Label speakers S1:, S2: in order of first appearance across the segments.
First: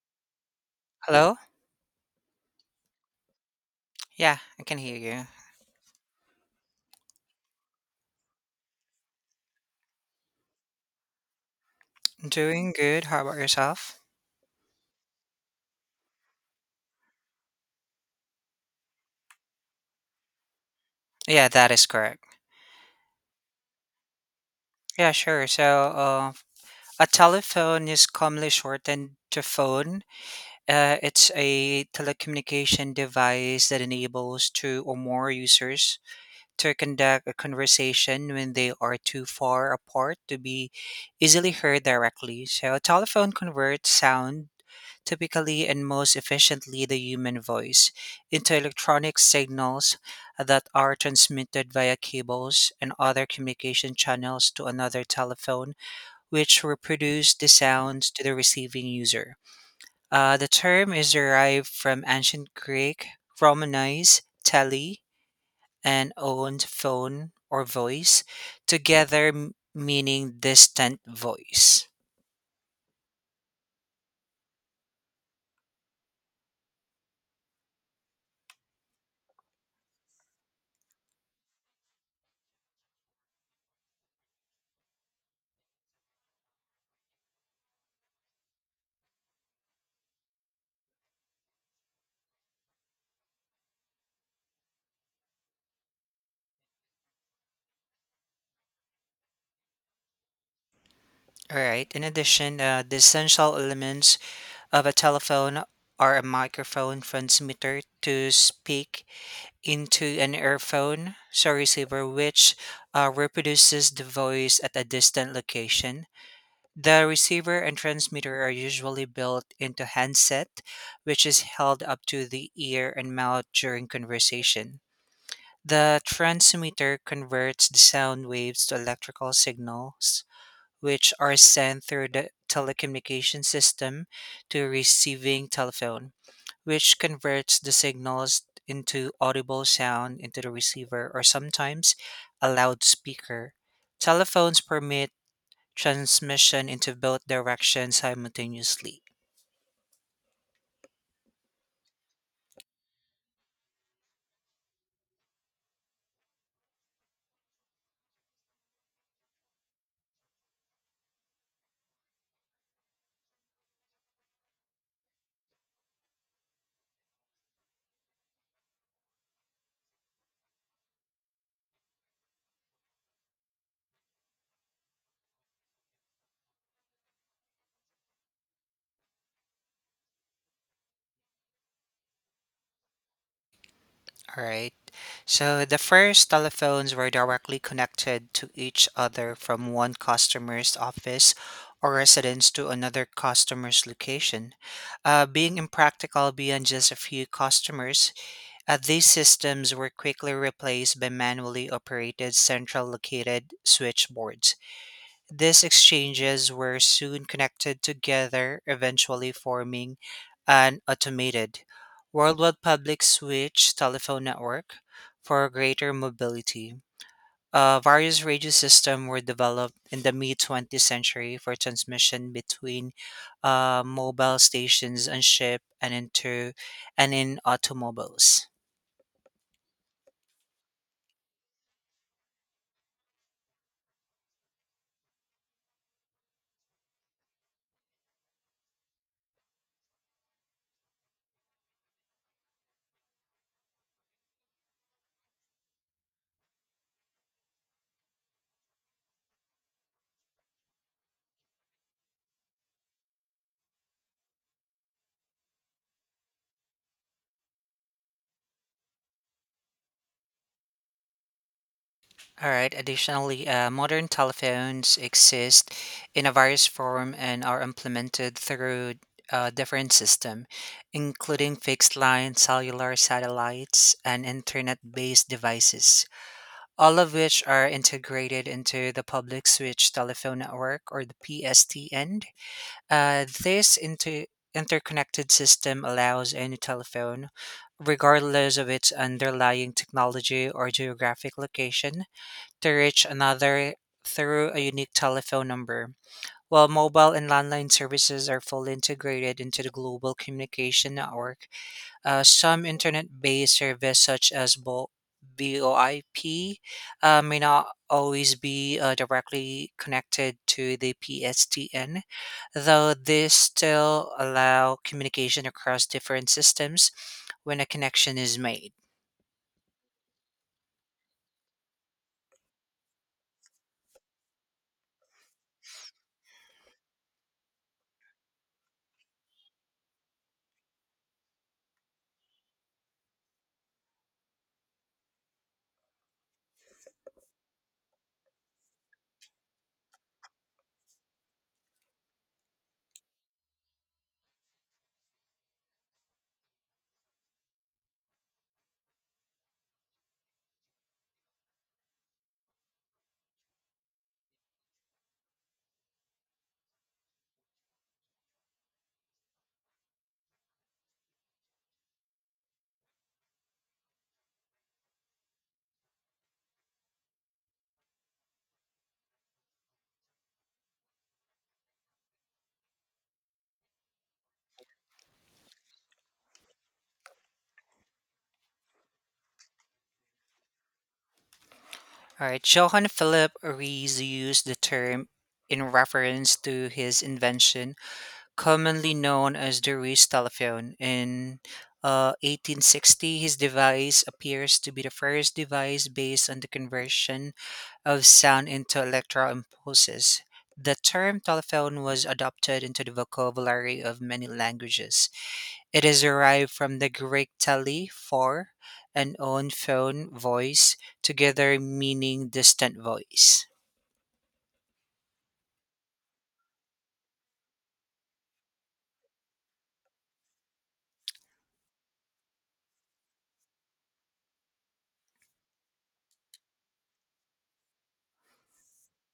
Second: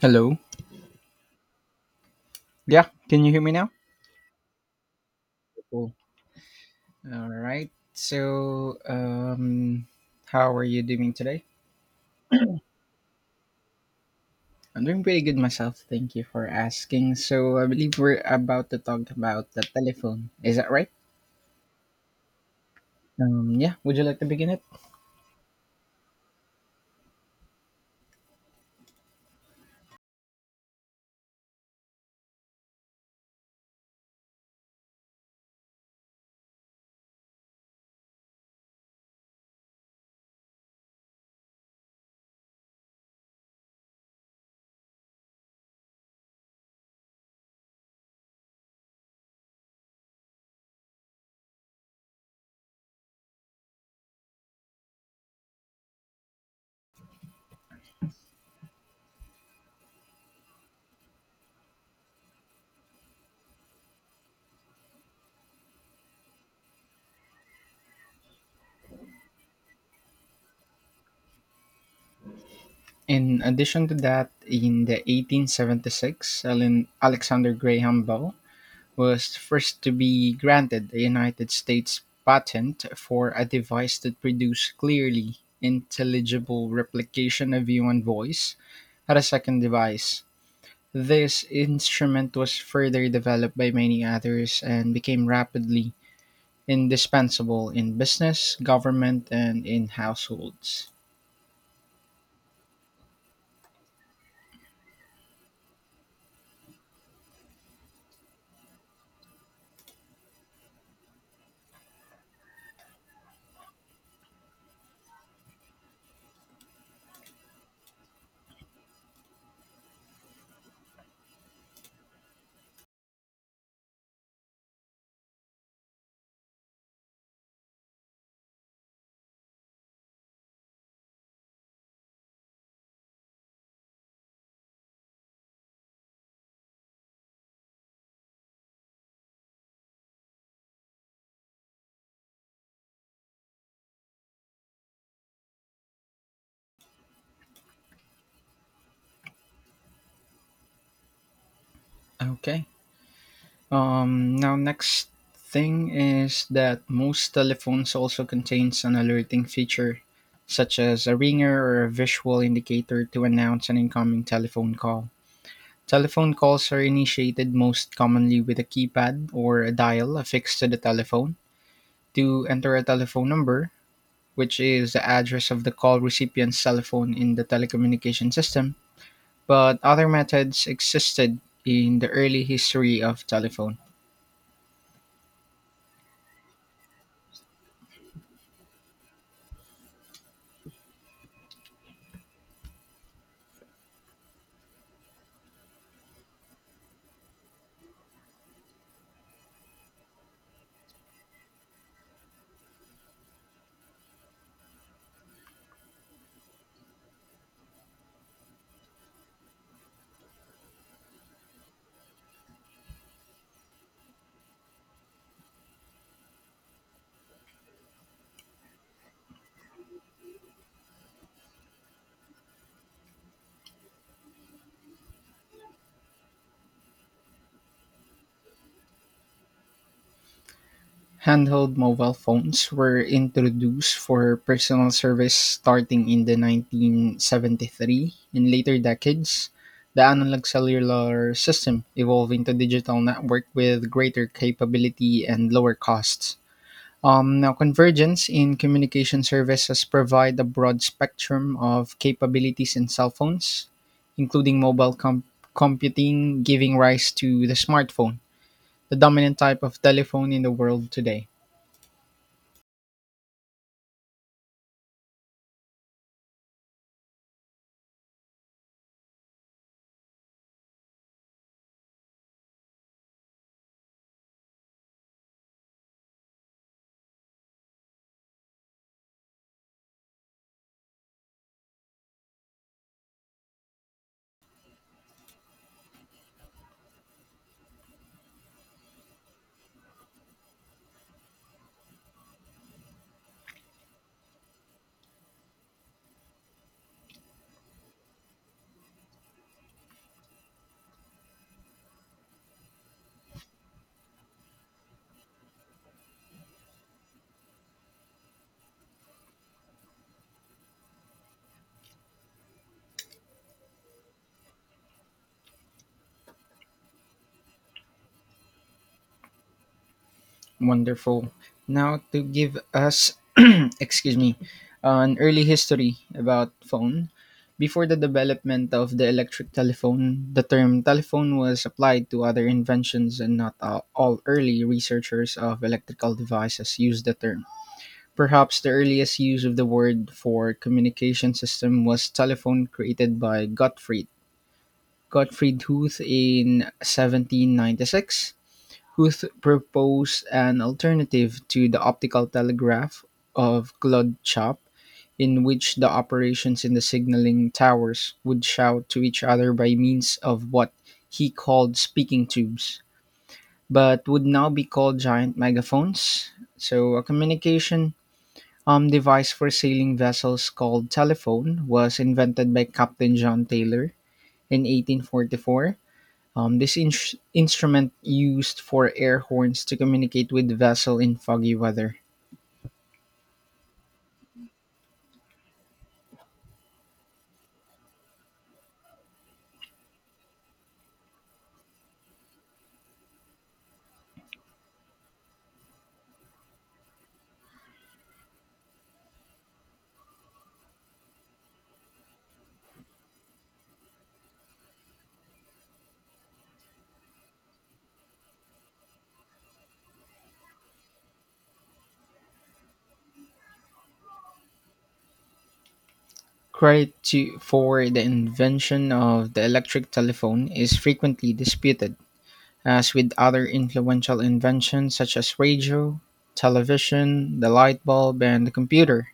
S1: Hello.
S2: Hello?
S1: Yeah, can you hear me now?
S2: Yeah, I can hear you.
S1: Cool. All right. So, how are you doing today?
S2: Doing good. How about yourself?
S1: I'm doing pretty good myself. Thank you for asking. So, I believe we're about to talk about the telephone. Is that right?
S2: Yeah, that is correct.
S1: Yeah, would you like to begin it?
S2: Yeah, sure. So, uh, a telephone is commonly shortened to phone. It's a telecommunication device that enables two or more users to conduct a conversation when they are too far apart to be easily heard directly. So, a telephone converts sound, typically and most efficiently the human voice, into electronic signals that are transmitted via cables and other communication channels to another telephone, which reproduce the sounds to the receiving user. The term is derived from ancient Greek, Romanized tele, and owned phone or voice, together meaning distant voice.
S1: In addition to that, in the 1876, Alan Alexander Graham Bell was first to be granted a United States patent for a device that produced clearly intelligible replication of human voice at a second device. This instrument was further developed by many others and became rapidly indispensable in business, government, and in households.
S2: All right. In addition, the essential elements of a telephone are a microphone transmitter to speak into an earphone, so receiver, which reproduces the voice at a distant location. The receiver and transmitter are usually built into handset, which is held up to the ear and mouth during conversation. The transmitter converts the sound waves to electrical signals, which are sent through the telecommunication system to a receiving telephone, which converts the signals into audible sound into the receiver or sometimes a loudspeaker. Telephones permit transmission into both directions simultaneously.
S1: Okay. Now, next thing is that most telephones also contains an alerting feature, such as a ringer or a visual indicator to announce an incoming telephone call. Telephone calls are initiated most commonly with a keypad or a dial affixed to the telephone to enter a telephone number, which is the address of the call recipient's telephone in the telecommunication system. But other methods existed in the early history of telephone.
S2: All right. So the first telephones were directly connected to each other from one customer's office or residence to another customer's location. Being impractical beyond just a few customers, these systems were quickly replaced by manually operated central located switchboards. These exchanges were soon connected together, eventually forming an automated worldwide public switch telephone network for greater mobility. Various radio systems were developed in the mid 20th century for transmission between mobile stations and ship and into and in automobiles.
S1: Handheld mobile phones were introduced for personal service starting in the 1973. In later decades, the analog cellular system evolved into digital network with greater capability and lower costs. Now, convergence in communication services provide a broad spectrum of capabilities in cell phones, including mobile computing, giving rise to the smartphone, the dominant type of telephone in the world today.
S2: All right. Additionally, modern telephones exist in a various form and are implemented through different system, including fixed line, cellular satellites, and internet-based devices, all of which are integrated into the public switch telephone network or the PSTN. This interconnected system allows any telephone, regardless of its underlying technology or geographic location, to reach another through a unique telephone number. While mobile and landline services are fully integrated into the global communication network, some internet based service such as VoIP may not always be directly connected to the PSTN, though this still allow communication across different systems when a connection is made.
S1: Wonderful. Now to give us, excuse me, an early history about phone. Before the development of the electric telephone, the term telephone was applied to other inventions, and not all early researchers of electrical devices used the term. Perhaps the earliest use of the word for communication system was telephone, created by Gottfried Huth in 1796. Huth proposed an alternative to the optical telegraph of Claude Chop, in which the operations in the signaling towers would shout to each other by means of what he called speaking tubes, but would now be called giant megaphones. So, a communication device for sailing vessels called telephone was invented by Captain John Taylor in 1844. This instrument used for air horns to communicate with vessel in foggy weather.
S2: All right. Johann Philipp Reis used the term in reference to his invention, commonly known as the Reis telephone. In 1860, his device appears to be the first device based on the conversion of sound into electrical impulses. The term telephone was adopted into the vocabulary of many languages. It is derived from the Greek tele for an own phone voice, together meaning distant voice.
S1: Credit to, for the invention of the electric telephone is frequently disputed, as with other influential inventions such as radio, television, the light bulb, and the computer.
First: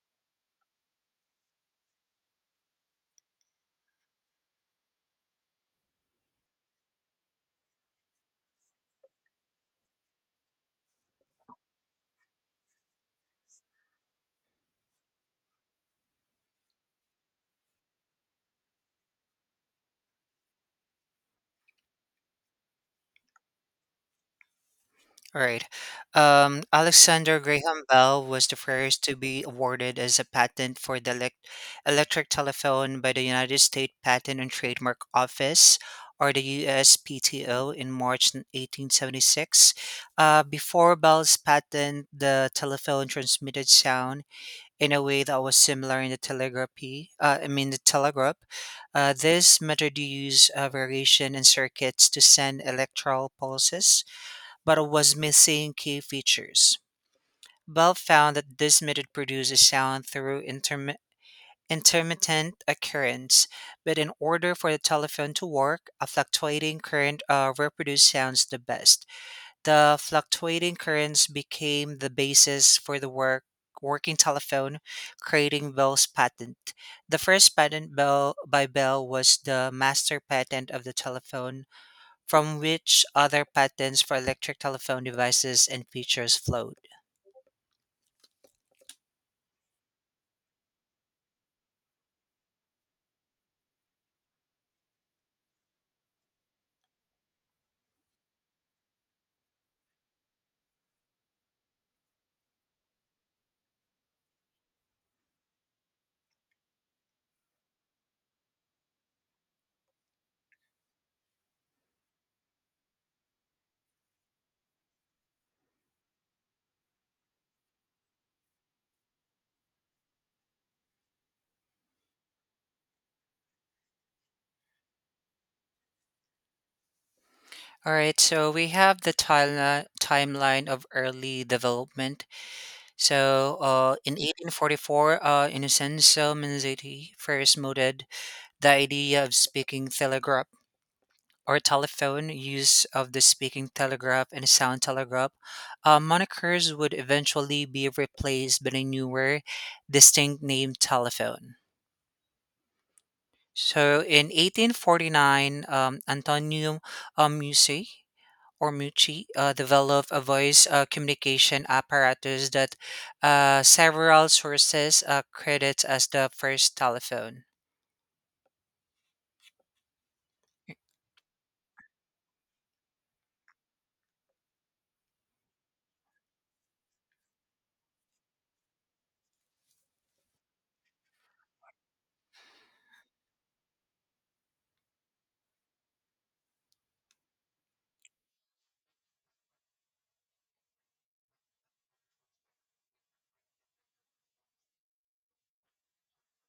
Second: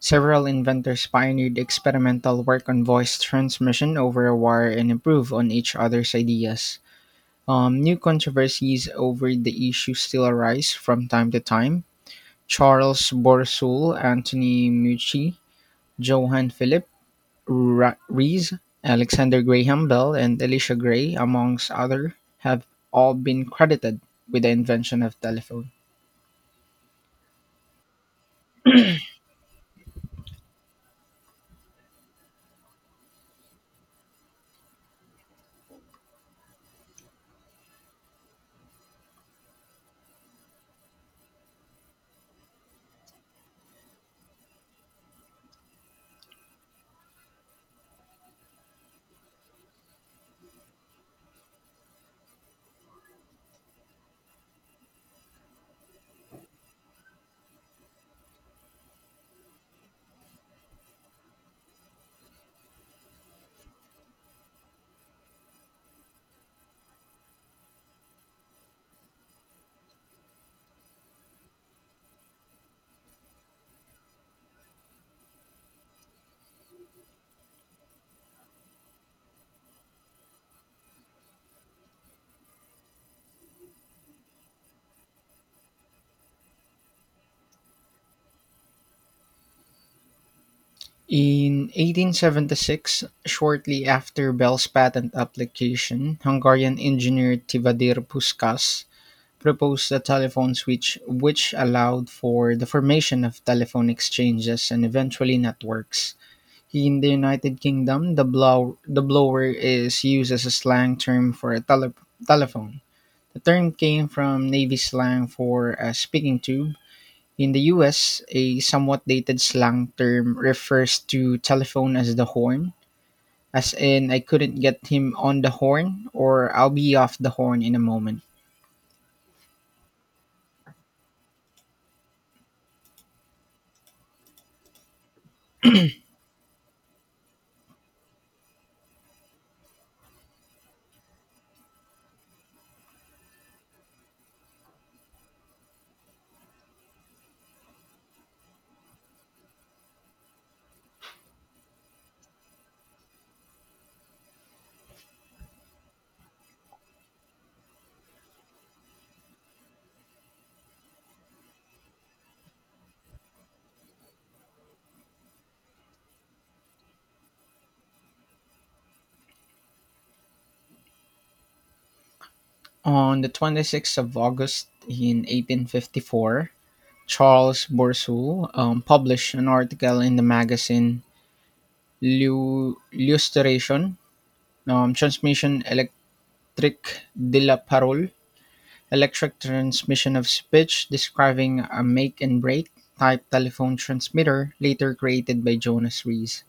S1: Several inventors pioneered experimental work on voice transmission over a wire and improved on each other's ideas. New controversies over the issue still arise from time to time. Charles Borsule, Anthony Mucci, Johann Philipp Rees, Alexander Graham Bell, and Elisha Gray, amongst others, have all been credited with the invention of
S2: All right.
S1: telephone.
S2: Alexander Graham Bell was the first to be awarded as a patent for the electric telephone by the United States Patent and Trademark Office, or the USPTO, in March 1876. Before Bell's patent, the telephone transmitted sound in a way that was similar in the telegraphy. I mean the telegraph. This method used variation in circuits to send electrical pulses, but it was missing key features. Bell found that this method produces sound through intermittent occurrence, but in order for the telephone to work, a fluctuating current reproduced sounds the best. The fluctuating currents became the basis for the working telephone, creating Bell's patent. The first patent Bell by Bell was the master patent of the telephone, from which other patents for electric telephone devices and features flowed.
S1: In 1876, shortly after Bell's patent application, Hungarian engineer Tivadir Puskas proposed the telephone switch, which allowed for the formation of telephone exchanges and eventually networks. In the United Kingdom, the blower is used as a slang term for a telephone. The term came from Navy slang for a speaking tube. In the US, a somewhat dated slang term refers to telephone as the horn, as in I couldn't get him on the horn or I'll be off the horn in a
S2: All right,
S1: moment.
S2: so we have the timeline of early development. So, in 1844, Innocenzo Manizetti first mooted the idea of speaking telegraph or telephone use of the speaking telegraph and sound telegraph. Monikers would eventually be replaced by a newer, distinct name telephone. So in 1849, Antonio Musi or Mucci developed a voice communication apparatus that several sources credit as the first telephone.
S1: On the 26th of August in 1854, Charles Bourseul published an article in the magazine lustration, transmission electric de la parole, electric transmission of speech, describing a make and break type telephone transmitter later created by Jonas Rees.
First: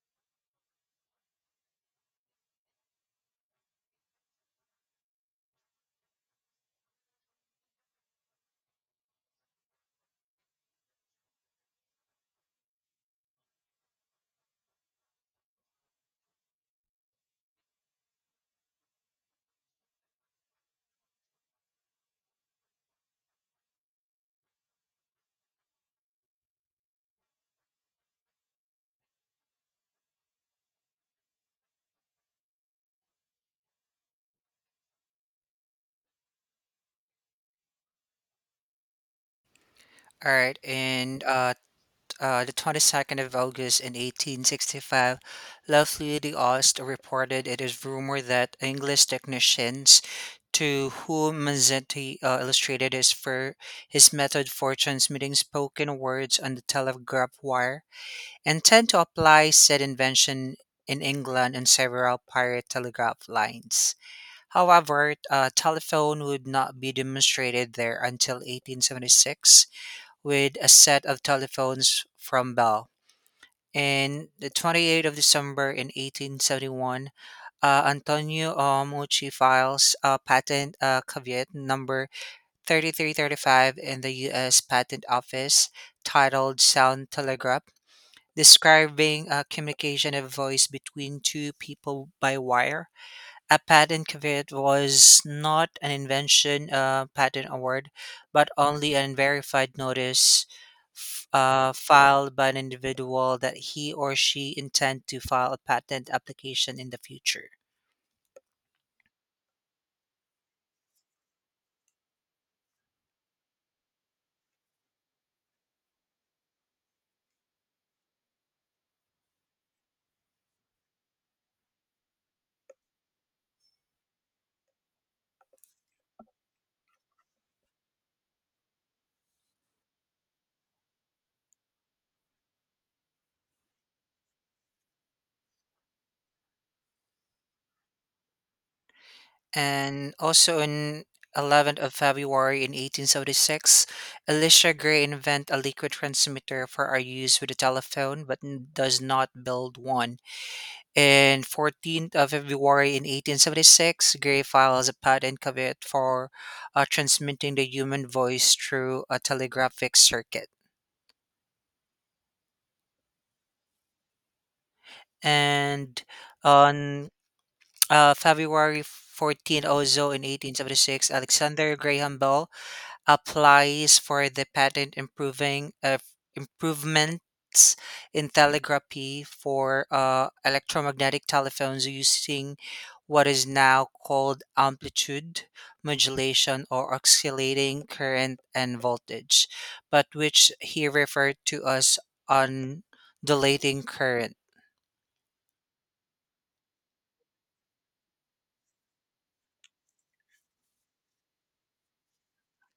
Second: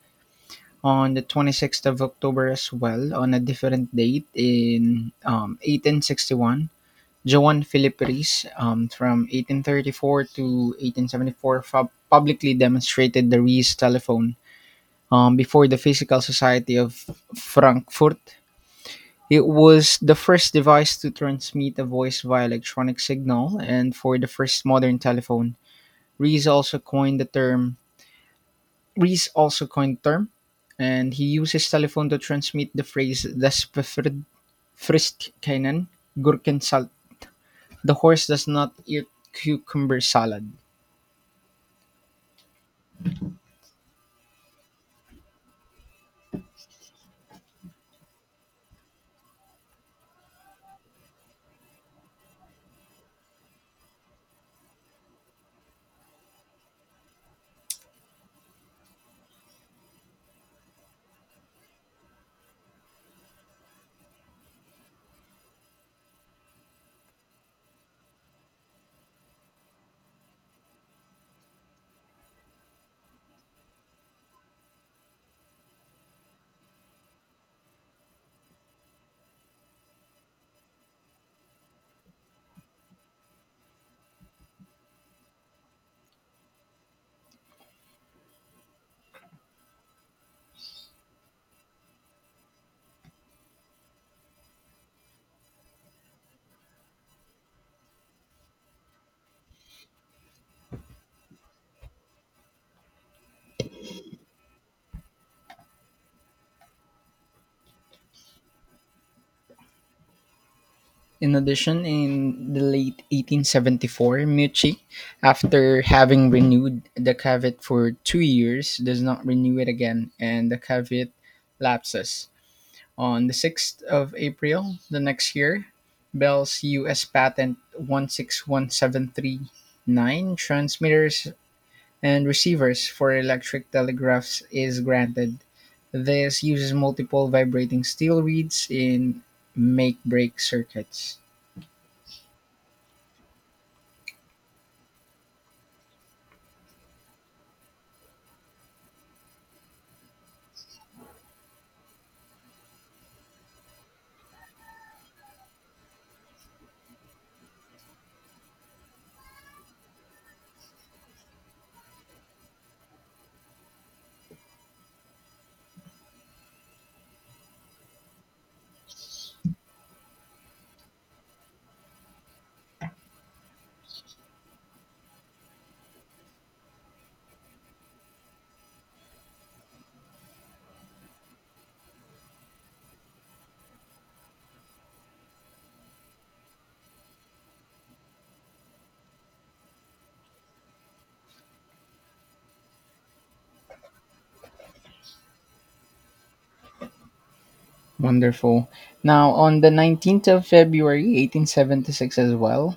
S1: On the 26th of October as well, on a different date in 1861, Johann Philipp Rees from 1834 to 1874 publicly demonstrated the Rees telephone before the Physical Society of Frankfurt. It was the first device to transmit a voice via electronic signal and for the first modern telephone. Rees also coined the term Rees also coined the term and he used his telephone to transmit the phrase Das Pferd frisst keinen Gurkensalat. The horse does not eat cucumber
S2: All
S1: salad.
S2: right. And the 22nd of August in 1865, La de Ost reported it is rumored that English technicians to whom Mazzetti illustrated his method for transmitting spoken words on the telegraph wire intend to apply said invention in England on several pirate telegraph lines. However, a telephone would not be demonstrated there until 1876 with a set of telephones from Bell, and the 28th of December in 1871, Antonio Mucci files patent caveat number 3335 in the U.S. Patent Office titled Sound Telegraph, describing communication of voice between two people by wire. A patent kit was not an invention patent award, but only an verified notice filed by an individual that he or she intend to file a patent application in the future.
S1: In addition, in the late 1874, Mucci, after having renewed the caveat for 2 years, does not renew it again, and the caveat lapses. On the 6th of April the next year, Bell's U.S. Patent 161739, transmitters and receivers for electric telegraphs, is granted. This uses multiple vibrating steel reeds in make
S2: And
S1: break
S2: also on
S1: circuits.
S2: 11th of February in 1876, Elisha Gray invent a liquid transmitter for our use with a telephone, but does not build one. In 14th of February in 1876, Gray files a patent caveat for transmitting the human voice through a telegraphic circuit. And on February 14th also in 1876, Alexander Graham Bell applies for the patent improving of improvements in telegraphy for electromagnetic telephones using what is now called amplitude modulation or oscillating current and voltage, but which he referred to as undulating current.
S1: Wonderful. Now, on the 19th of February, 1876 as well,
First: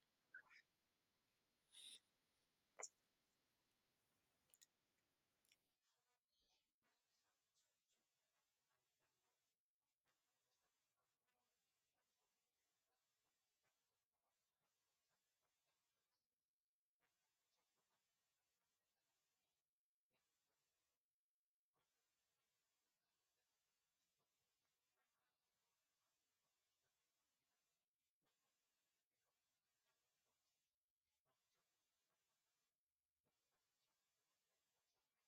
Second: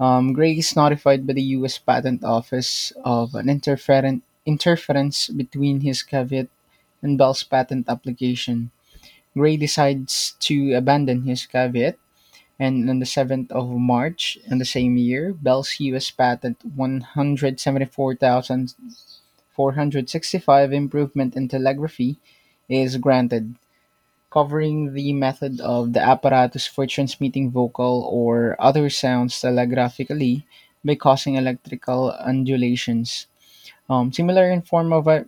S1: Gray is notified by the U.S. Patent Office of an interference between his caveat and Bell's patent application. Gray decides to abandon his caveat, and on the 7th of March in the same year, Bell's U.S. Patent 174,465 Improvement in Telegraphy is granted covering the method of the apparatus for transmitting vocal or other sounds telegraphically by causing electrical undulations, similar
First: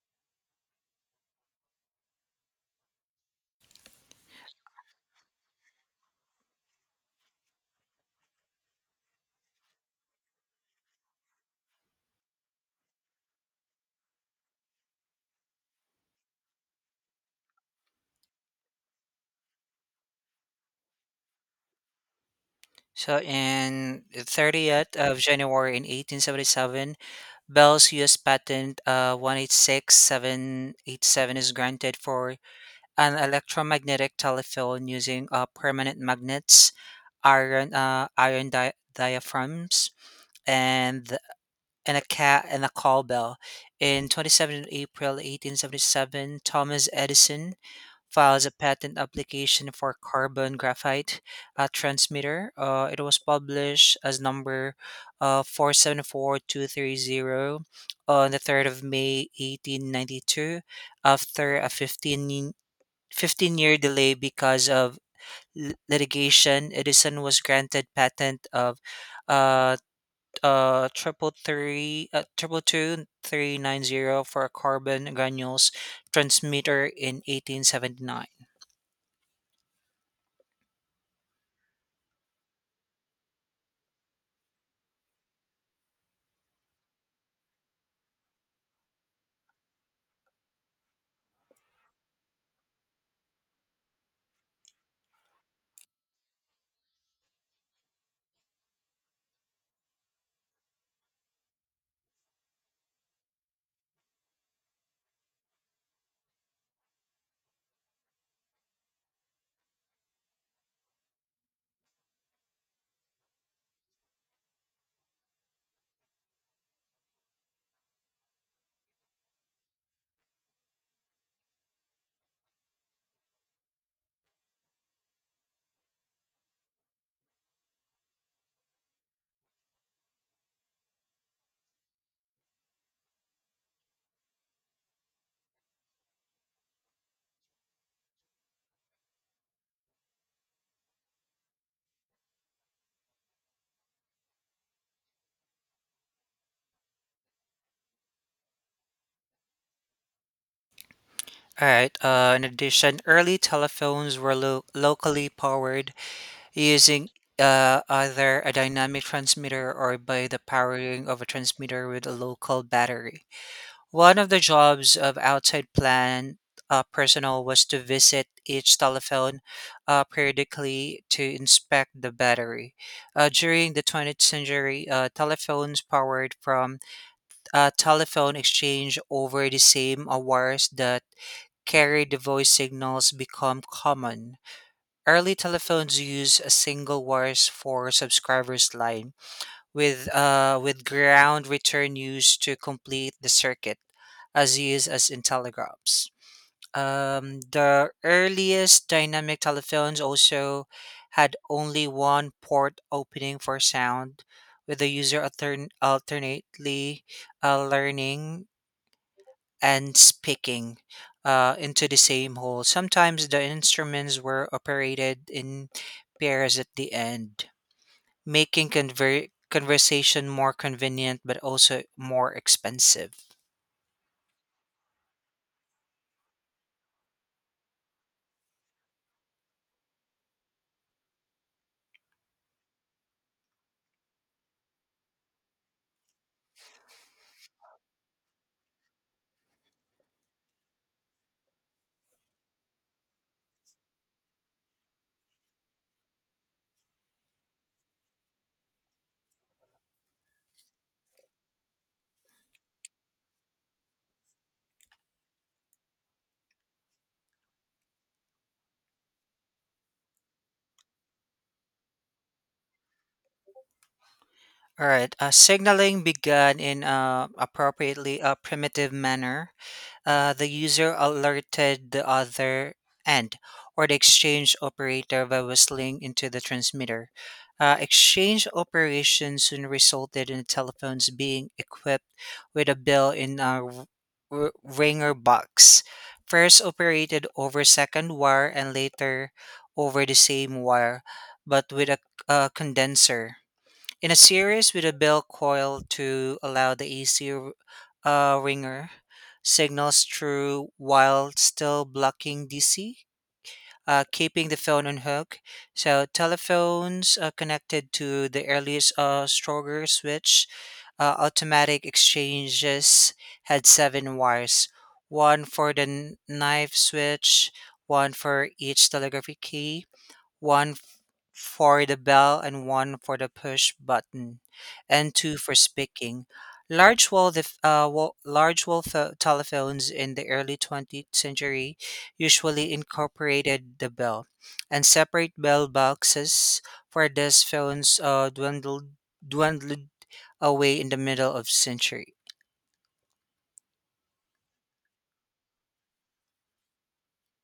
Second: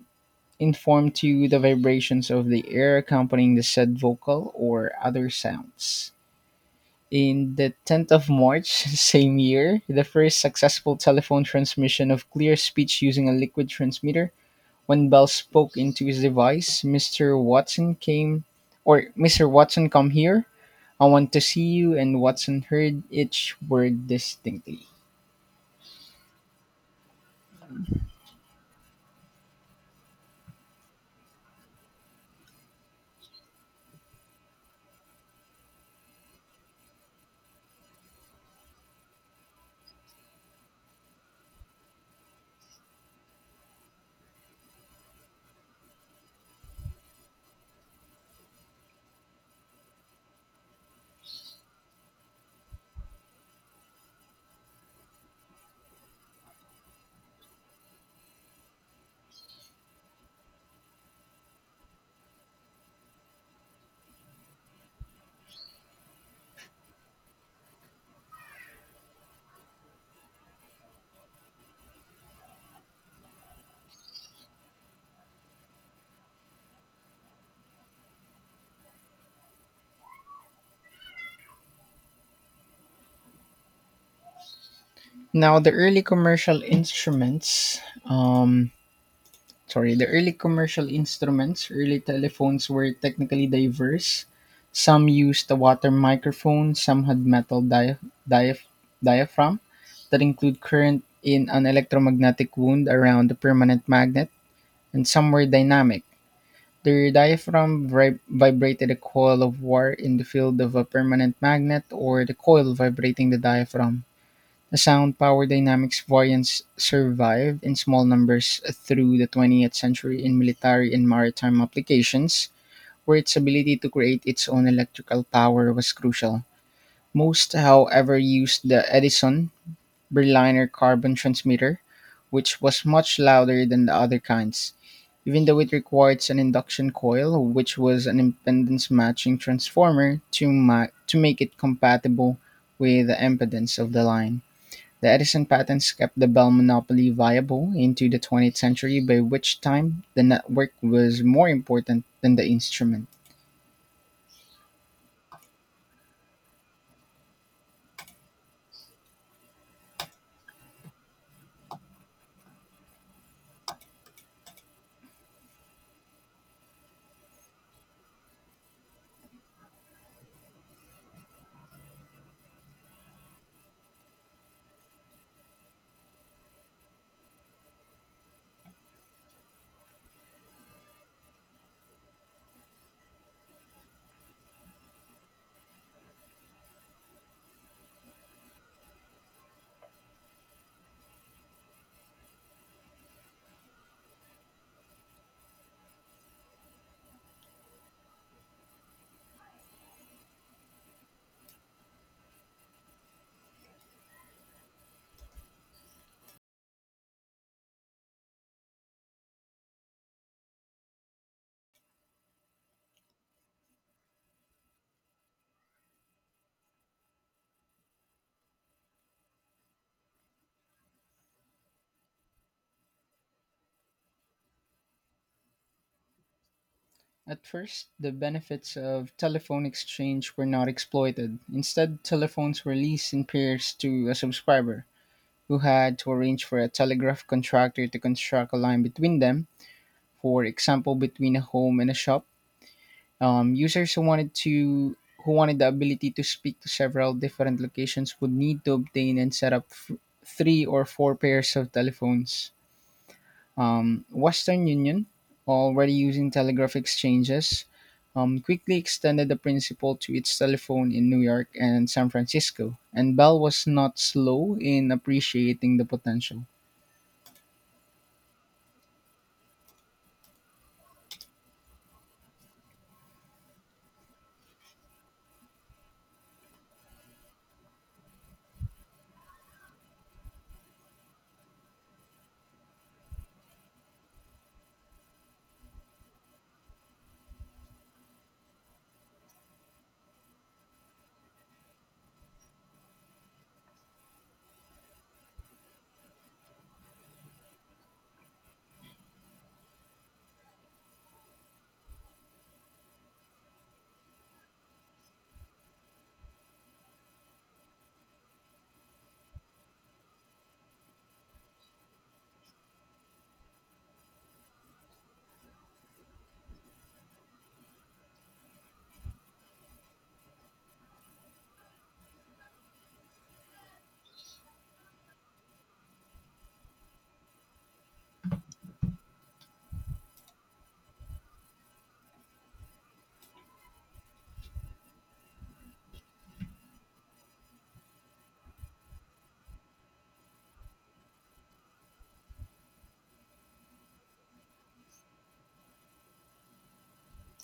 S1: in form to the vibrations of the air accompanying the said vocal or other sounds. In the 10th of March, same year, the first successful telephone transmission of clear speech using a liquid transmitter. When Bell spoke into his device, Mr. Watson came, or Mr. Watson come here, I want to see you, and Watson heard
S2: So
S1: each
S2: in
S1: word distinctly.
S2: 30th of January in 1877, Bell's U.S. Patent 186,787 is granted for an electromagnetic telephone using permanent magnets, iron diaphragms, and th- and a cat and a call bell. In 27 April 1877, Thomas Edison files a patent application for carbon graphite transmitter. It was published as number 474,230 on the 3rd of May 1892 after a fifteen-year delay because of litigation. Edison was granted patent of uh, triple 2390 for carbon granules transmitter in 1879.
S1: Now, the early commercial instruments, early telephones were technically diverse. Some used a water microphone, some had metal dia- diaphragm that include current in an electromagnetic wound around a permanent magnet, and some were dynamic. Their diaphragm vibrated a coil of wire in the field of a permanent magnet or the coil vibrating the diaphragm. The sound power dynamics variants survived in small numbers through the 20th century in military and maritime applications, where its ability to create its own electrical power was crucial. Most, however, used the Edison Berliner carbon transmitter, which was much louder than the other kinds. Even though it required an induction coil, which was an impedance matching transformer to make it compatible with the impedance of the line. The Edison patents kept the Bell monopoly viable into the 20th century, by which time the network was more
S2: All right.
S1: important than
S2: In
S1: the
S2: addition,
S1: instrument.
S2: early telephones were locally powered using either a dynamic transmitter or by the powering of a transmitter with a local battery. One of the jobs of outside plant personnel was to visit each telephone periodically to inspect the battery. During the 20th century, telephones powered from a telephone exchange over the same wires that carry the voice signals become common. Early telephones use a single wires for subscribers' line with ground return used to complete the circuit as used as in telegraphs. The earliest dynamic telephones also had only one port opening for sound, with the user alternately learning and speaking into the same hole. Sometimes the instruments were operated in pairs at the end, making conversation more convenient but also more expensive.
S1: At first, the benefits of telephone exchange were not exploited. Instead, telephones were leased in pairs to a subscriber, who had to arrange for a telegraph contractor to construct a line between them, for example between a home and a shop. Users who wanted the ability to speak to several different locations would need to obtain and set up three or four pairs of telephones. Western Union, already using telegraph exchanges, quickly extended the principle to its telephone in New York and San Francisco, and Bell was not slow
S2: All
S1: in
S2: right,
S1: appreciating the
S2: signaling
S1: potential.
S2: began in appropriately a primitive manner. The user alerted the other end or the exchange operator by whistling into the transmitter. Exchange operations soon resulted in telephones being equipped with a bell in a ringer box, first operated over second wire and later over the same wire, but with a condenser. In a series with a bell coil to allow the AC ringer signals through while still blocking DC, keeping the phone on hook. So telephones are connected to the earliest stronger switch. Automatic exchanges had seven wires, one for the knife switch, one for each telegraphy key, one f- for the bell and one for the push button, and two for speaking. Large wall telephones in the early 20th century usually incorporated the bell, and separate bell boxes for desk phones dwindled away in the middle of century.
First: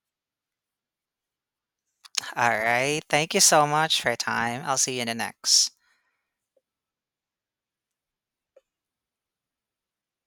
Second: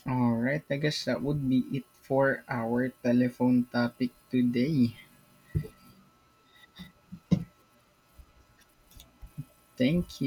S1: All right, I guess that would be it for
S2: All
S1: our
S2: right, thank you so
S1: telephone
S2: much
S1: topic
S2: for your time. I'll
S1: today.
S2: see you in the next.
S1: Thank